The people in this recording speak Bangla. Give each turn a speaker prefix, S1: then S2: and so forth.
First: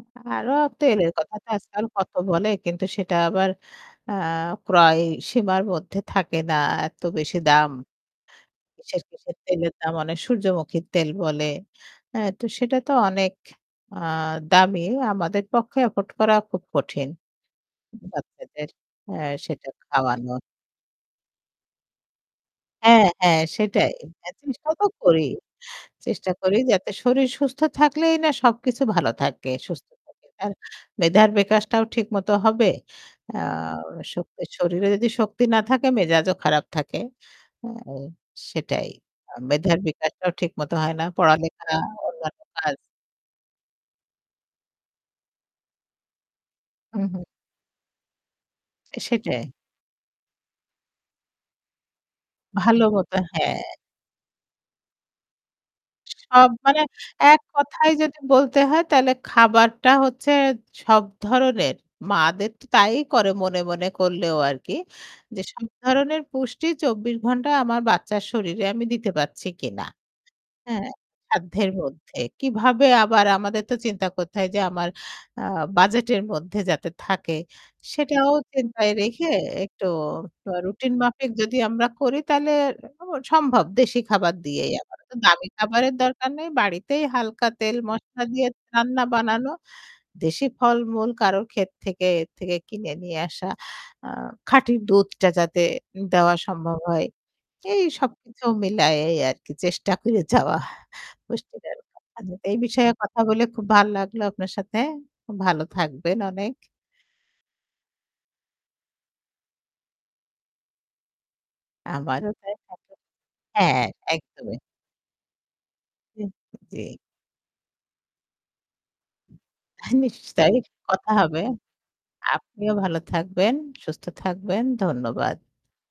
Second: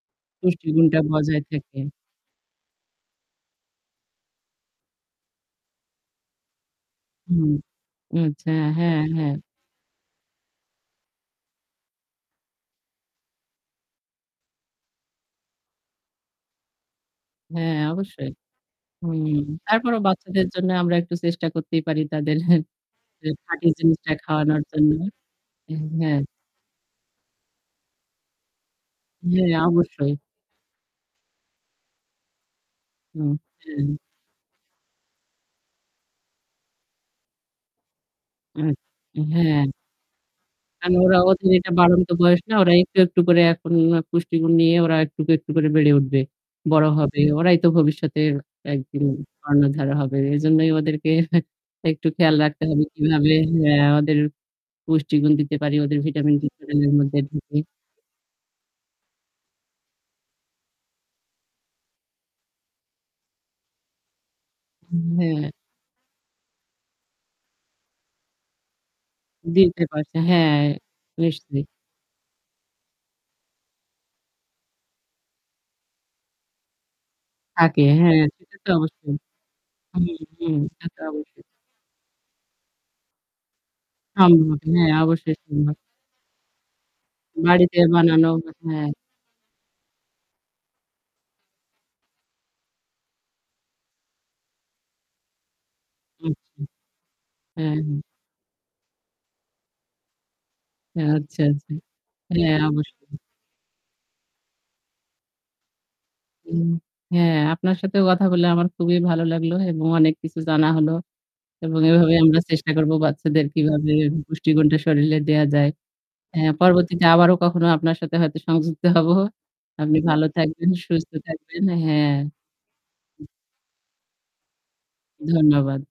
S1: আ আরও
S2: পুষ্টিগুণটা
S1: তেলের কথা
S2: বজায়
S1: তো
S2: থাকে।
S1: আজকাল কত বলে কিন্তু সেটা আবার আ ক্রয়সীমার মধ্যে থাকে না এত বেশি
S2: হুম
S1: দাম।
S2: আচ্ছা হ্যাঁ,
S1: কিসের,
S2: হ্যাঁ।
S1: কিসের তেলের দাম অনেক। সূর্যমুখীর তেল বলে। অ্যা তো সেটা তো অনেক আ দামি। আমাদের পক্ষে afford করা খুব কঠিন।
S2: হ্যাঁ অবশ্যই।
S1: বাচ্চাদের অ্যা
S2: হুম
S1: সেটা
S2: তারপরেও
S1: খাওয়ানো।
S2: বাচ্চাদের জন্য আমরা একটু চেষ্টা করতেই পারি তাদের
S1: হ্যাঁ,
S2: টি
S1: হ্যাঁ
S2: খাঁটি
S1: সেটাই।
S2: জিনিসটা
S1: হ্যাঁ
S2: খাওয়ানোর
S1: চেষ্টাও তো
S2: জন্য।
S1: করি।
S2: উম হ্যাঁ।
S1: চেষ্টা করি যাতে শরীর সুস্থ থাকলেই না সবকিছু ভালো থাকবে,
S2: হ্যাঁ
S1: সুস্থ
S2: অবশ্যই।
S1: থাকে। তার মেধার বিকাশটাও ঠিকমতো হবে
S2: হুম,
S1: আ
S2: হ্যাঁ।
S1: শোক শরীরে যদি শক্তি না থাকে মেজাজও খারাপ থাকে। আ
S2: আত
S1: সেটাই। আ
S2: হ্যাঁ।
S1: মেধার বিকাশটাও ঠিকমতো
S2: কারণ
S1: হয় না
S2: ওরা ওদের
S1: পড়ালেখা
S2: এটা বাড়ন্ত
S1: অন্যান্য
S2: বয়স না? ওরা
S1: কাজ
S2: একটু, একটু করে এখন আ পুষ্টিগুণ নিয়ে ওরা একটুক, একটু করে বেড়ে উঠবে, বড়
S1: হু,
S2: হবে।
S1: হু।
S2: ওরাই তো ভবিষ্যতের
S1: এ
S2: একদিন
S1: সেটাই।
S2: কর্ণধারা হবে। এজন্যই ওদেরকে একটু খেয়াল রাখতে
S1: ভাল
S2: হবে
S1: মতো
S2: কিভাবে
S1: হ্যাঁ।
S2: অ্যা ওদের পুষ্টিগুণ দিতে পারি। ওদের ভিটামিন ডি
S1: সব
S2: শরীরের
S1: মানে
S2: এর মধ্যে ঢুকে।
S1: এককথায় যদি বলতে হয় তাইলে খাবারটা হচ্ছে সব ধরনের মা'দের তো তাই করে মনে, মনে করলেও আর কি।
S2: হু,
S1: যে
S2: হ্যাঁ।
S1: সব ধরনের পুষ্টি ২৪ ঘন্টা আমার বাচ্চার শরীরে আমি দিতে পারছি
S2: দিতে
S1: কিনা,
S2: পারছে। হ্যাঁ
S1: হ্যাঁ?
S2: বুঝছি।
S1: সাধ্যের মধ্যে কীভাবে আবার আমাদের তো চিন্তা করতে হয় যে আমার আ বাজেটের মধ্যে যাতে থাকে
S2: থাকে হ্যাঁ
S1: সেটাও
S2: সেটা তো
S1: চিন্তায়
S2: অবশ্যই।
S1: রেখে একটু
S2: হুম,
S1: ট
S2: হুম তা
S1: রুটিন
S2: তো
S1: মাফিক
S2: অবশ্যই।
S1: যদি আমরা করি তাহলে সম্ভব, দেশী খাবার
S2: [unintelligible]
S1: দিয়েই।
S2: হ্যাঁ
S1: আমার এতো
S2: অবশ্যই
S1: দামি
S2: সম্ভব।
S1: খাবারের দরকার নেই, বাড়িতেই হালকা তেল
S2: বাড়িতে
S1: মশলা
S2: বানানো।
S1: দিয়ে
S2: আ হ্যাঁ।
S1: রান্না বানানো। দেশি ফল-মূল কারোর ক্ষেত থেকে, এর থেকে কিনে নিয়ে আসা। আ খাঁটি দুধটা যাতে
S2: আচ্ছা।
S1: দেওয়া সম্ভব হয়।
S2: হ্যাঁ,
S1: এই
S2: হ্যাঁ।
S1: সবকিছু মিলায়েই আর কি চেষ্টা করে যাওয়া
S2: আচ্ছা, আচ্ছা।
S1: পুষ্টীদায়ক খাবারের।
S2: হ্যাঁ
S1: এই বিষয়ে
S2: অবশ্যই।
S1: কথা বলে খুব ভাল লাগলো আপনার সাথে। খুব ভালো থাকবেন অনেক।
S2: উম হ্যাঁ আপনার সাথেও কথা বললে আমার খুবই ভালো লাগলো এবং অনেক কিছু জানা হলো। এবং এভাবে
S1: আমারও
S2: আমরা
S1: তাই
S2: চেষ্টা করব
S1: [unintelligible]
S2: বাচ্চাদের
S1: হ্যাঁ,
S2: কিভাবে
S1: একদমই।
S2: পুষ্টিগুণটা শরীলে দেয়া যায়।
S1: জি,
S2: হ্যাঁ
S1: জি।
S2: পরবর্তীতে আবারো কখনো আপনার সাথে হয়তো সংযুক্ত হব।
S1: হ্যাঁ,
S2: আপনি ভালো
S1: নিশ্চয়ই
S2: থাকবেন, সুস্থ
S1: কথা হবে।
S2: থাকবেন। হ্যাঁ।
S1: আপনিও ভালো থাকবেন সুস্থ থাকবেন। ধন্যবাদ।
S2: ধন্যবাদ।